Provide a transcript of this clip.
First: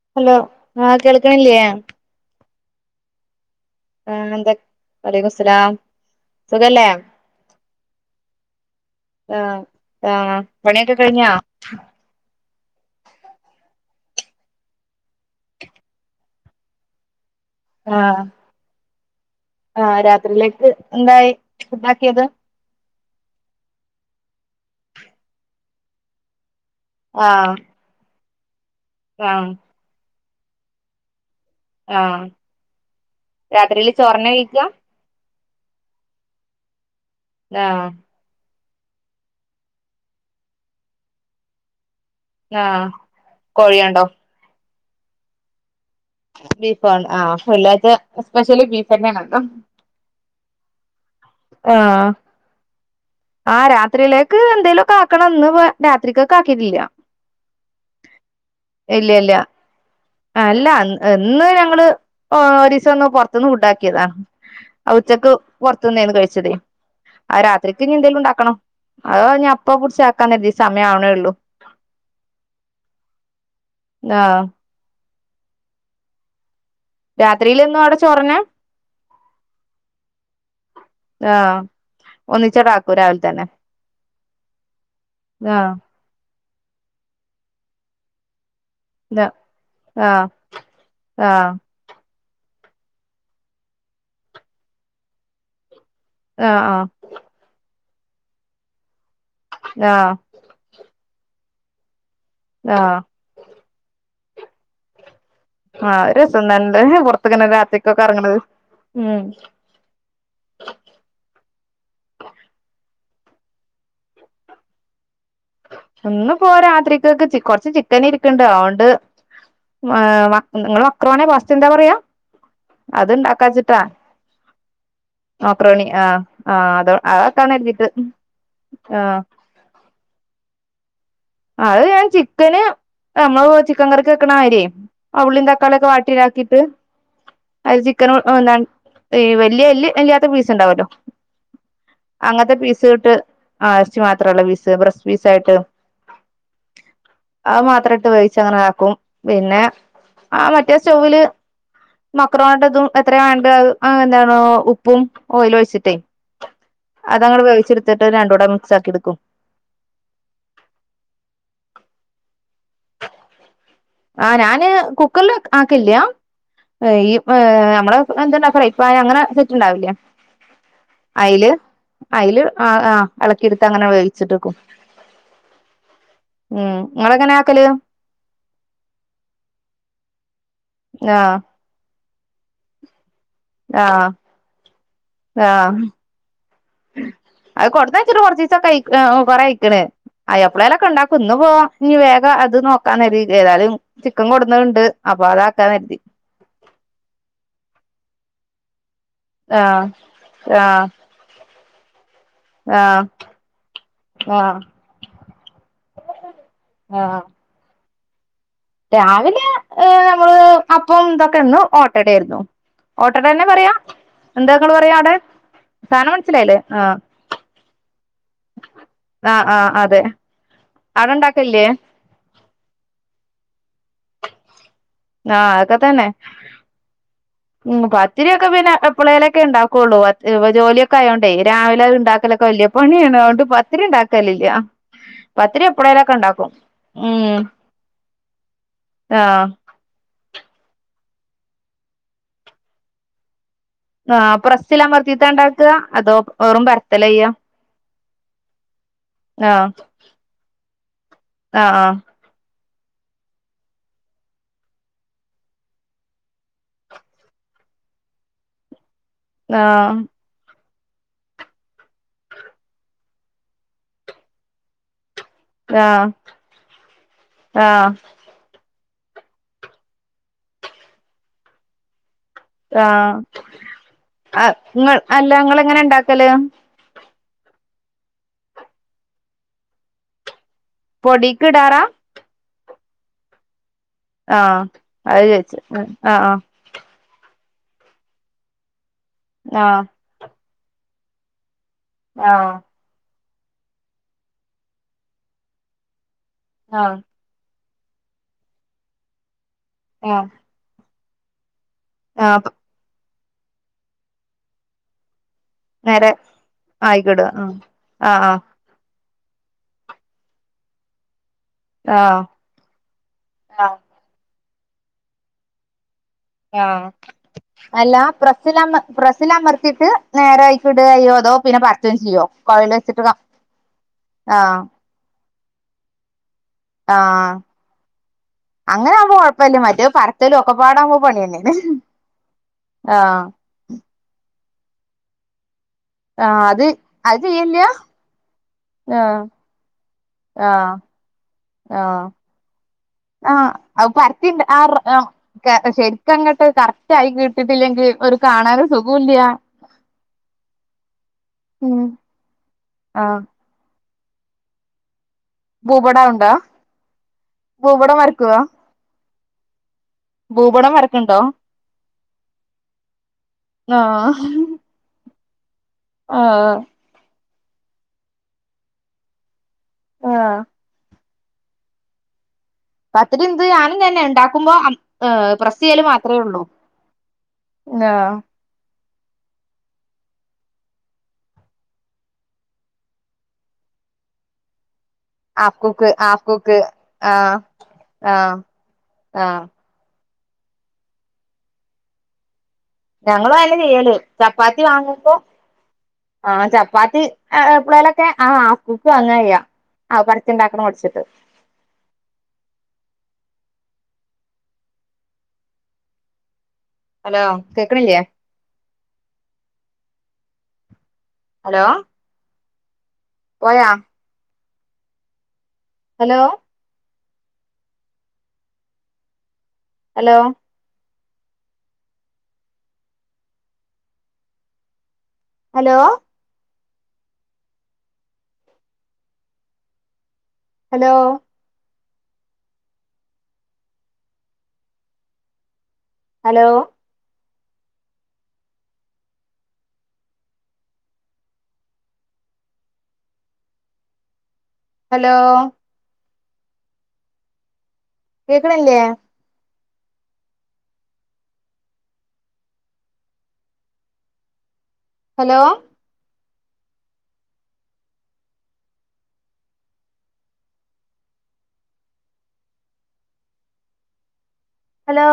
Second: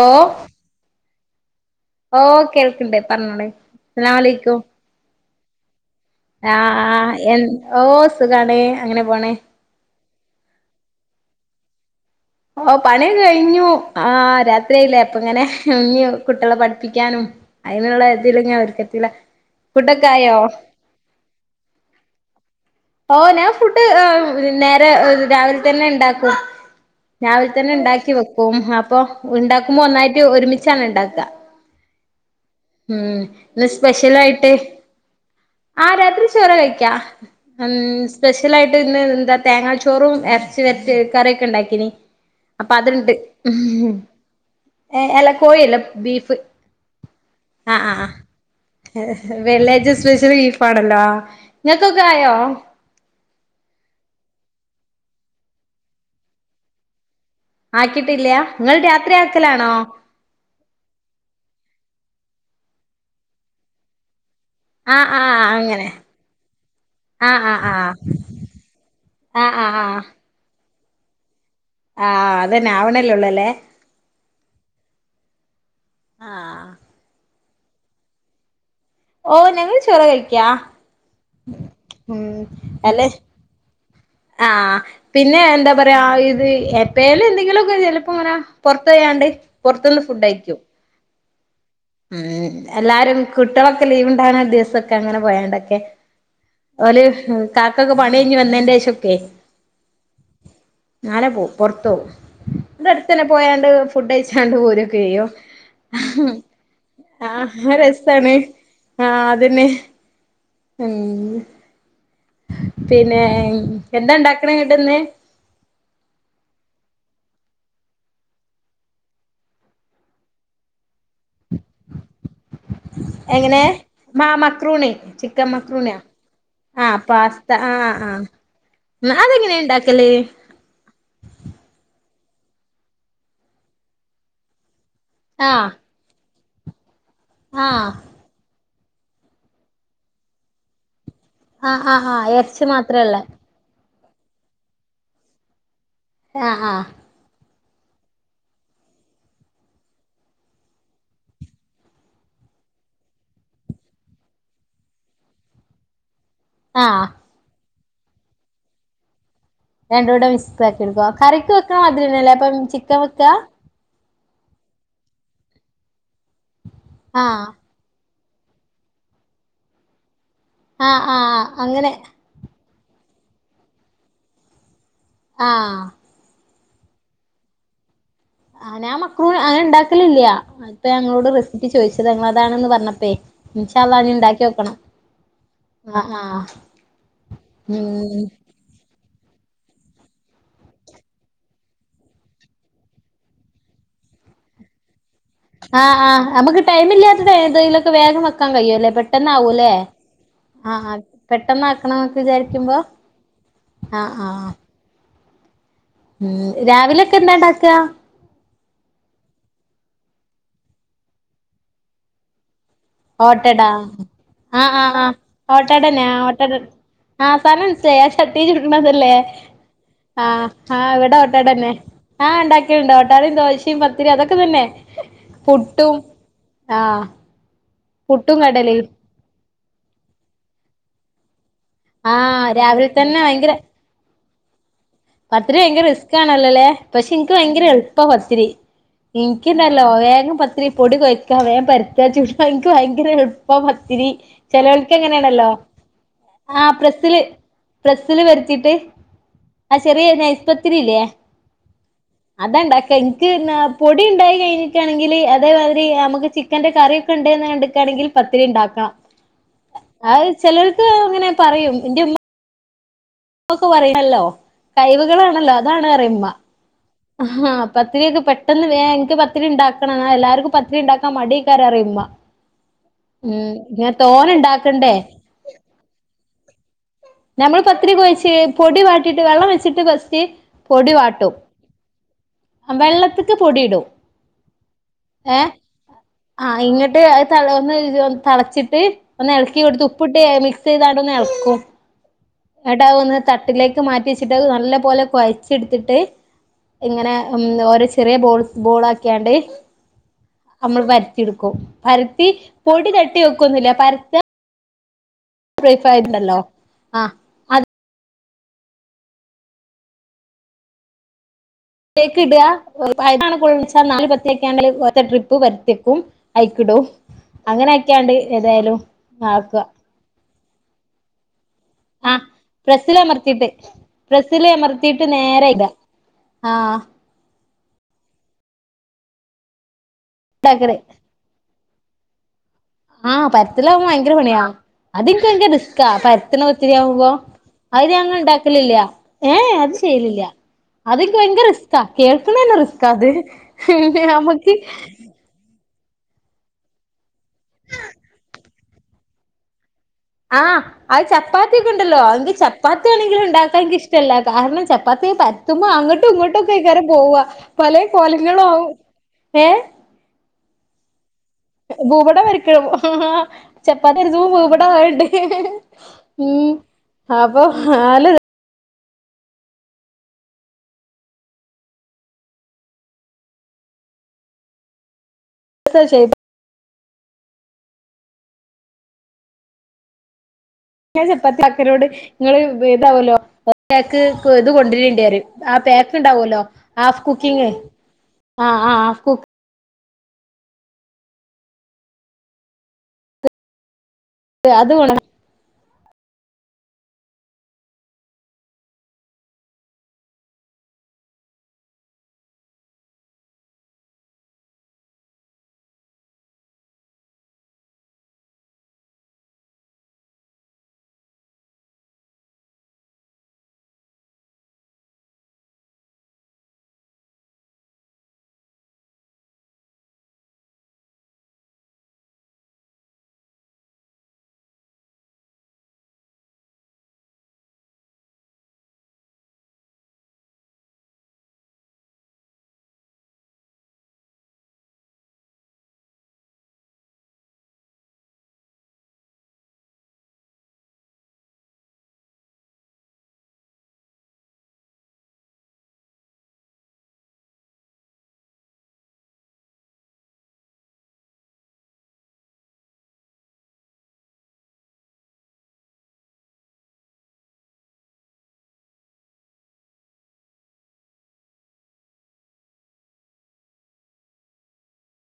ഓ hello ആഹ് കേൾക്കാൻല്ലേ ഓ കേൾക്ക്ണ്ട് പറഞ്ഞോളീ ആഹ് എന്ത വലൈക്കുസ്സലാം ആഹ് ആഹ് എൻ ഓ സുഖാണ് അങ്ങനെ പോണ് ആഹ് ആഹ് പണിയൊക്കെ കഴിഞ്ഞോ ഓ പണിയൊക്കെ കഴിഞ്ഞു ആഹ് രാത്രിയില്ലേ അപ്പങ്ങനെ ഇഞ്ഞ് കുട്ടിയേളെ പഠിപ്പിക്കാനും അതിനുള്ള ആഹ് ഇതിലങ്ങനെ ഒരിക്കത്തിലാ ആഹ് രാത്രിയിലേക്ക് എന്തായി ഫുഡാക്കിയത് ഓ ഞാൻ ഫുഡ് നേരെ രാവിലെ തന്നെണ്ടാക്കും. രാവിലെ ആഹ് തന്നെണ്ടാക്കി വെക്കും ആഹ് അപ്പൊണ്ടാക്കുമ്പോ ഒന്നായിട്ട് ഒരുമിച്ചാണ് ണ്ടാക്ക. ആഹ് ഉം ഇന്ന് രാത്രിയില് ചോറന്നെ സ്പെഷ്യലായിട്ട് കഴിക്കാ ആ രാത്രി ചോറാ കെഴിക്കാ ഉം ആഹ് സ്പെഷ്യലായിട്ട്ന്ന്ന്താ തേങ്ങാച്ചോറും എറച്ചി വരറ്റിത് കറിയൊക്കെ ണ്ടാക്കിനി. അപ്പൊ ആഹ് അത്ണ്ട് ഉം കോഴിയുണ്ടോ അല്ല കോഴില്ല ബീഫ് ബീഫോ ആഹ് ആഹ് വെള്ളിയാഴ്ച ആഹ് സ്പെഷ്യല് ബീഫ് തന്നെയാണല്ലോ വെള്ളിയാഴ്ച സ്പെഷ്യല് പാടല്ലാ ആഹ് ആ രാത്രിയിലേക്ക് എന്തേലോകെ ആക്കണംന്ന് രാത്രിയ്ക്ക് ആക്കിയിട്ടില്ല. ആക്കിട്ടില്ലാ നിങ്ങൾ ഇല്ല രാത്രി ഇല്ല ആക്കലാണോ? അല്ല ഇന്ന് ഞങ്ങള് ഒരീസൊന്ന് പൊറത്ത്ന്ന് ഫുഡാക്കിയതാ. ആഹ് ആഹ് അങ്ങനെ. ത്തുന്നേന്നു കഴിച്ചതേ ആ ആഹ് ആഹ് രാത്രിക്ക് ആഹ് ഇനി എന്തേലും ഉണ്ടാക്കണം ആഹ് ആഹ് അതോഞ്ഞപ്പ ആഹ് പുടിച്ചാക്കാന്നര്തി സമയാവ്ണേള്ളൂ. ആഹ് അതന്നെ ആവണല്ലേള്ളു അല്ലേ ആഹ് ആഹ് രാത്രിയില്ന്നും അവടെ ചോറെന്നെ ഓ ഞങ്ങള് ചൊറ് കഴി ആഹ് ഒന്നിച്ചടാക്കൂ അല്ലെ രാവിലെ തന്നെ ആഹ് പിന്നെ ആഹ് എന്താ പറയാ ഇത് എപ്പേലും എന്തെങ്കിലൊക്കെ ചെലപ്പൊങ്ങനെ പൊറത്തോയാണ്ട് പൊറത്ത്ന്ന് ആഹ് ഫുഡയിക്കും. ആഹ് ഉം എല്ലാരും കുട്ടികളൊക്കെ ലീവ്ണ്ടാണ് ദിവസൊക്കെ അങ്ങനെ പോയണ്ടൊക്കെ ആഹ് ഓല് കാക്കക്കെ പണി കഴിഞ്ഞ് വന്നതിന് ശേഷൊക്കെ ആഹ് നാലെ പോവും പൊറത്ത് ആഹ് പോവും പോയാണ്ട് ഫുഡ് കഴിച്ചാണ്ട് പോരൊക്കെ ചെയും ആഹ് രസം തന്നെ പുറത്ത്ങ്ങനെ ആഹ് രാത്രിക്കൊക്കെ രസാണ് ഇറങ്ങണത് ഉം ആഹ് അതന്നെ [unintelligible] പിന്നെ എന്താ ഉണ്ടാക്കണെ എന്നിട്ട് ഇന്ന് ഇന്ന്പ്പൊ രാത്രിക്കക്ക് കൊറച്ച് ചിക്കനിരിപ്പൊണ്ട് അതോണ്ട്- നിങ്ങ മക്രോണി പാസ്ത എന്താ പറയാ- അത് എങ്ങനെ ഇണ്ടാക്കാച്ചിട്ടാ മാ മക്രൂണി ചിക്കൻ മക്രോണി മക്രൂണിയ ആഹ് അത് ആഹ് പാസ്ത അതാക്കാന്ന് കരുതിട്ട് ആഹ് ആഹ് ആഹ് അതെങ്ങനെ ഉണ്ടാക്കല് അത് ഞാൻ ചിക്കന് നമ്മള് ചിക്കൻ വറ്ത്ത് വെക്കണ മാതിരി ആഹ് ഉള്ളീം തക്കാളീം ഒക്കെ വാട്ടിയിലാക്കിയിട്ട് അത് ആഹ് ചിക്കനും- ഈ വലിയഎ ല്ല് അല്ലാത്ത പീസ് ഉണ്ടാവല്ലോ ആഹ് ആഹ് അങ്ങനത്തെ എറച്ചി പീസ് ഇട്ട് മാത്രള്ള ആ ഇറച്ചി മാത്രള്ള ഫീസ് ബ്രസ്റ്റ് പീസായിട്ട് ആഹ് ആഹ് അത് മാത്ര ഇട്ട് വേവിച്ച അങ്ങനെ ആക്കും പിന്നെ ആ മറ്റേ സ്റ്റോവില് മക്രോണിട്ടതും എത്രയാ വേണ്ട എന്താണോ ഉപ്പും ഓയിൽ ഒഴിച്ചിട്ടേ ആഹ് അതങ്ങ്ട് വേവിച്ചെടുത്തിട്ട് രണ്ടൂടെ മിക്സാക്കിടുക്കും- രണ്ടും കൂടെ വി സ് ആക്കി എടുക്കുക കറിക്ക് വെക്കാൻ മാതിരിന്ന ല്ലേ അപ്പം ചിക്കൻ വെക്ക ആ ഞാന് കുക്കറിൽ ആക്കില്ല ഈ ആഹ് നമ്മള എന്ത്ണ്ടാ പറ ഫ്രെപാന അങ്ങനെ സെറ്റ് ഉണ്ടാവില്ലേ ആഹ് ആഹ് അതില് അങ്ങനെ അതില് ആഹ് ആഹ് ഇളക്കിെടുത്ത് അങ്ങനെ വേവിച്ചിട്ടിക്കും ആഹ് ഉം നിങ്ങെളങ്ങാ നെ ആക്കല് ആനെ ആ മക്റൊ ണ അങ്ങനെ ഞാൻ ഉണ്ടാക്കലില്ല അപ്പ ഞങ്ങളോട് ആഹ് റെസിപ്പി ചോയിച്ചത് ങ്ങള അതാണന്ന്പറഞ്ഞപ്പോളേ പറഞ്ഞപ്പേ ഇന്ഷാ അല്ലാഹ് ആഹ് ഇനി ഉണ്ടാക്കി നോ ക്കണം ആഹ് അത് ഉം കൊടുന്നയച്ചിട്ട കൊറചീസൊക്കെ കൊറെ കഴിക്കണ് അ എ പ്പളെലൊക്കെ ഉണ്ടാക്കും ഇന്ന് പോ ഇനി വേഗം അത് നോക്കാന്ന്‌ കരുതി ഏതായാലും ചിക്കൻ കൊടുന്നത് ണ്ട് അപ്പൊ അത ആഹ് ആഹ് നമുക്ക് ടൈംമില്ലാത്തലൊക്കെ വേഗം വക്കാൻ കഴിയുമ അല്ലേ പെട്ടെന്ന ആവൂലേ ആഹ് ആഹ് ആഹ് പെട്ടെന്ന ആക്കണം എന്നൊക്കെ വിചാരിക്കുമ്പോ ആഹ് ആഹ ആഹ് ഉം രാവിലെക്കെ ആഹ് എന്താണ്ടാക്ക രാവിലെ നമ്മള് അപ്പം ഇതൊക്കെ ഇന്ന് ഓട്ടടായിരുന്നു ഓട്ടട്ട തന്നെ ഓട്ടടാ പറയാ എന്താങ്കൾ ആഹ് പറയാ ആഹ് ആഹ് അവിടെ ഓട്ടടന്നാ സാധനം ഓട്ടട മനസ്സിലായില്ലേ ആഹ് ആഹ് സഥനമനസ്സിലായി ആ ചട്ടീ ചുടുക്കണതല്ലേ ആഹ് ആഹ് അതെ ആഹ് ആഹ ഇവിട അവടെ ഇണ്ടാക്കലില്ലേ ഒട്ടടന്നെ ആഹ് ഉണ്ടാക്കിയുണ്ടണ്ട്ഓ ട്ടാടയും ദോശ ത്തിരി അതൊക്കെ തന്നെ പു ട്ടും ആഹ ഉ പത്തിരിക്കെ പിന്നെ എപ്പളേലൊക്കെ ഉണ്ടാക്കുള്ളൂ ജോലിയൊക്കെ യോണ്ടേ രാവിലെ അത് ഉണ്ടാക്കലൊക്കെ ആഹ് വലയ രാവിലെ പണിയാണ് തന്നെ അ തുകൊണ്ട് ഭയങ്കര പത്തിരി ഉണ്ടാക്കലില്ല പത്തിരി ഭയങ്കര റിസ്ക്ണല്ലോല്ലേ പക്ഷെ എനിക്ക് ഉം ഭയങ്കര എളുപ്പാ പത്തിരി ആഹ് എനിക്ക് എന്ത ല്ലോ വേഗം പത്തി രി പൊടി കൊഴയ്ക്ക വേൻ പരത്താ ചൂടാ എക്ക് ഭയങ്കര എളുപ്പം ത്തി രി ആഹ് ചെലല്ക്ക് പ്രസ്സിലമർത്തിട്ടാ എങ്ങനെയാണല്ലോ ഇണ്ടാക്ക അതോ വെറും ആഹ പരത്തലാ പ്രസില് ചെയ്യാ ബ്രസ്സില് വരുത്തിട്ട് ആഹ് ആ ചെറിയനൈ സ്പത്രി ഇല്ലേ ആഹ് അതാണ്ടാക്ക എനിക്ക് പൊടി ഉണ്ടായി കഴിഞ്ഞിട്ടാണെങ്കിൽ അതേമാതിരി നമുക്ക് ചിക്കന്റെ കറിക്കെ ഉണ്ട്ന്ന് കണ്ടാക്കാണെങ്കിൽ പത്തിരി ഉണ്ടാക്കാം ആഹ് അത് ചിലർക്ക് അങ്ങനെ പറയും എൻ്റെ ഉമ്മക്കെ പറയല്ലോ കഴിവുകൾ ആണല്ലോ അതാണന്ന് ആഹ് പറയും ഉമ്മ ആഹ് പത്തിരിയൊക്കെ പെട്ട പെട്ടെന്ന് വേ എനിക്ക് പത്തിരി ഉണ്ടാക്കണം എല്ലാവർക്കും പത്തിരി ഉണ്ടാക്കാൻ മടിയക്കാരാ എന്ന് പറയും ഉമ്മ ആഹ് ഉം ഞാൻ തോന ആഹ് ഉണ്ടാക്കണ്ടേ ഇങ്ങൾ അല്ല നിങ്ങള് എങ്ങനെയാ ഉണ്ടാക്കല് ഞമ്മൾ പത്രി കൊഴച്ച് പൊടി വാട്ടിട്ട് വെള്ളം വെച്ചിട്ട് ഫസ്റ്റ് പൊടി വാട്ടും പൊടീക്ക് ഇടാറാ വെള്ളത്തിക്ക് പൊടി ഇടും ആഹ് അതാ ചേദിച്ച ആഹ് ആഹ് ആഹ് ഇങ്ങിട്ട് ഒന്ന് ത തിളച്ചിട്ട് ഒന്ന് ആഹ് ഇളക്കിവിടുത്ത് ഉപ്പിട്ട് മിക്സ് ചെയ്തു കൊണ്ട് ഒന്ന് ഇളക്കും ആഹ് എന്നിട്ട് അത് ഒന്ന് തട്ടിലേക്ക് മാറ്റി വെച്ചിട്ട് അത് നല്ല പോലെ കുഴച്ചെടുത്തിട്ട് ആഹ് ഇങ്ങനെ ഉം ഓരോ ചെറിയ ബോൾ ബോൾസ് ആക്കിയാണ്ട് ആഹ് നമ്മള് പരത്തി എടുക്കും പരത്തി ആഹ് പൊടി തട്ടി വെക്ക ഒന്നുല്ല പരത്ത നേരെ ണ്ടല്ലോ ആഹ് അയിക്കോട്ടതാ ആ ആ ആ അതിലേക്ക് ആഹ് ഇട വൈകിട്ടാണ് ആഹ് പുഴുങ്ങിയച്ചാ [unintelligible] ഒറ്റ ട്രിപ്പ് പര്ത്തിയക്കും ആ അല്ലാ പ്രസ്സില അമ ഏതായാലും പ്രസ്സില ആക്കുക അമർത്തിട്ട് നേര അയിക്ക്ട ചെയോ അതോ പിന്നെ പര് ആ പ്രസ്സില അമർത്തിയിട്ട് പ്രസ്സില് ആഹ് അമർത്തിയിട്ട് നേരെ അയ്ക് ഇടാ ആ ആ അങ്ങന ആവുമ്പോ കൊഴപ്പല്ല മറ്റേ പര് ത്തലും ഒക്ക പാട ആഹ് ആവുമ്പം പണിയേന്നെണ് ആ പര്ത്തലാവുമ്പം ഭയങ്കര പണിയാ അത് ഇൻക്ക് വല്യ റിസ് കാ പര്ത്ത്ണ ആഹ് അത് പത്തിരിയാവുമ്പോ അത് ചെയ്യല്ല അയിന് ഞങ്ങൾ ഇണ്ട ഇല്ലല്ല്യ ആഹ് ഏ ഏ അത് ചെയ്യലില്ല ആഹ് അത് ഇൻക് ഭയങ്കര റിസ്ക്കാ ആഹ് കേൾക്ക്ണന്നെ റിസ് ക്കാ അത് പിന നമ്മക്ക് ശരിക്കങ്ങട്ട് കറക്റ്റ് ആയി കിട്ടിട്ടില്ലെങ്കി ഒരു കാണാനും സുഖു ഇല്ല്യ ആ അത് ചപ്പാത്തി ഒക്ക ഉം ഇണ്ടല്ലോ എന്ത് ചപ്പാത്തി ആഹ് ആണെങ്കിലും ഇണ്ടാ ണ്ടങ്കി ഇഷ്ടല്ല കാരണം ചപ്പാത്തി പര് ത്തുമ്പം അങ്ങട്ടും ഭൂപടം ഉണ്ടോ ഇങ്ങോട്ടും ഒക്കെ അഴിക്കാരം പോവ പലെ ഭൂപടം വരക്കുവോ കോലങ്ങളും ആവും ഏ ഭൂപടം വര്ക്ക്ണ്ടോ ഭൂപടം വര്ക്കും ചപ്പാത്തി ആഹ് വരച്ചപ്പോ ഭൂപടം ആയിട്ട് ഉം ആഹ് അപ്പൊ ആല്ല ര ആ പത്തിരി എന്ത് ഞാനും ഇതന്നെ ഇണ്ടാക്കുമ്പോ പ്രസ്സ് ചെയ്യല് രസാ മാത്രെ ഒള്ളു ലോ ഞാൻ ചപ്പാത്തി ആക്കനോട് ഇങ്ങള് ഇതാവോല്ലോ ഒരാക്ക് ഇത് കൊണ്ട്രണ്ടി പറിം ആ ഹാഫ് കുക്ക് പെക്ക് ഹാഫ് ഇണ്ടാവോല്ലോ കുക്ക് ഹാഫ് ആഹ് കുക്കിംഗ് ആഹ് ആ ആ ഹാഫ് കുക് ആഹ് ഞങ്ങളു അതന്നെ ചെയ്യല് ചപ്പാത്തി അത് കൊ വാങ്ങുമ്പോ ആ ചപ്പാത്തി എപ്പളേലൊക്കെ ആ ഹാഫ് കുക്ക് വാങ്ങ ചെയ്യാ അത് പര്ത്തി ഇണ്ടാക്ക്ണ മട്ച്ചിട്ട് ഹലോ കേക്ക്ണില്ല്യെ ഹലോ പോയാ hello hello hello hello hello hello കേക്ക്ണില്ല്യെ ഹലോ ഹലോ